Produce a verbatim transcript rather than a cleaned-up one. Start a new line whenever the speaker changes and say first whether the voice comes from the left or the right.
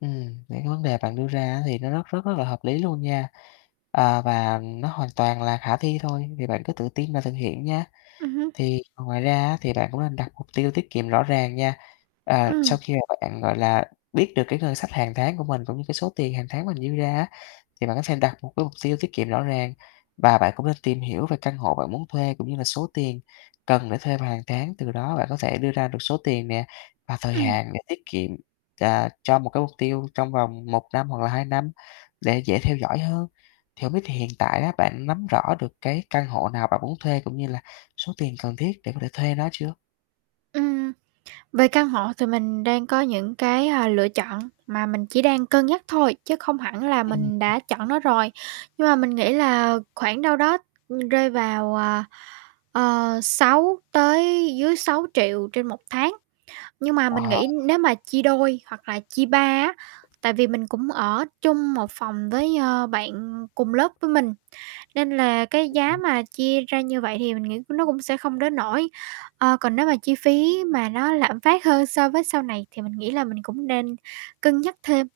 left: Ừm, những cái vấn đề bạn đưa ra á, thì nó rất rất rất là hợp lý luôn nha. Ờ, và nó hoàn toàn là khả thi thôi, thì bạn cứ tự tin và thực hiện nha.
right: Ừm hưm.
left: Thì ngoài ra á, thì bạn cũng nên đặt mục tiêu tiết kiệm rõ ràng nha. Ờ,
right: Ừm.
left: sau khi mà bạn, gọi là, biết được cái ngân sách hàng tháng của mình cũng như cái số tiền hàng tháng mình dư ra á, thì bạn có thể đặt một cái mục tiêu tiết kiệm rõ ràng. Và bạn cũng nên tìm hiểu về căn hộ bạn muốn thuê cũng như là số tiền cần để thuê vào hàng tháng, từ đó bạn có thể đưa ra được số tiền nè, và thời
right: Ừm.
left: hạn để tiết kiệm, à, cho một cái mục tiêu trong vòng một năm hoặc là hai năm để dễ theo dõi hơn. Thì hông biết là hiện tại á, bạn nắm rõ được cái căn hộ nào bạn muốn thuê cũng như là số tiền cần thiết để có thể thuê nó chưa?
right: Ừm, về căn hộ thì mình đang có những cái, ờ, lựa chọn mà mình chỉ đang cân nhắc thôi, chứ không hẳn là
left: Ừm,
right: mình
left: ừm.
right: đã chọn nó rồi. Nhưng mà mình nghĩ
left: [unintelligible]
right: là khoảng đâu đó, ừm, rơi vào, ờ, ờ, sáu tới dưới sáu triệu trên một tháng. Nhưng mà mình
left: À.
right: nghĩ nếu mà chia đôi hoặc là chia ba á, tại vì mình cũng ở chung một phòng với, ờ, bạn cùng lớp với mình, nên là cái giá
left: Ừm.
right: mà chia ra như vậy thì mình nghĩ nó cũng sẽ không đến nỗi. Ờ, còn nếu mà chi phí mà nó lạm phát hơn so với sau này thì mình nghĩ là mình cũng nên cân nhắc thêm.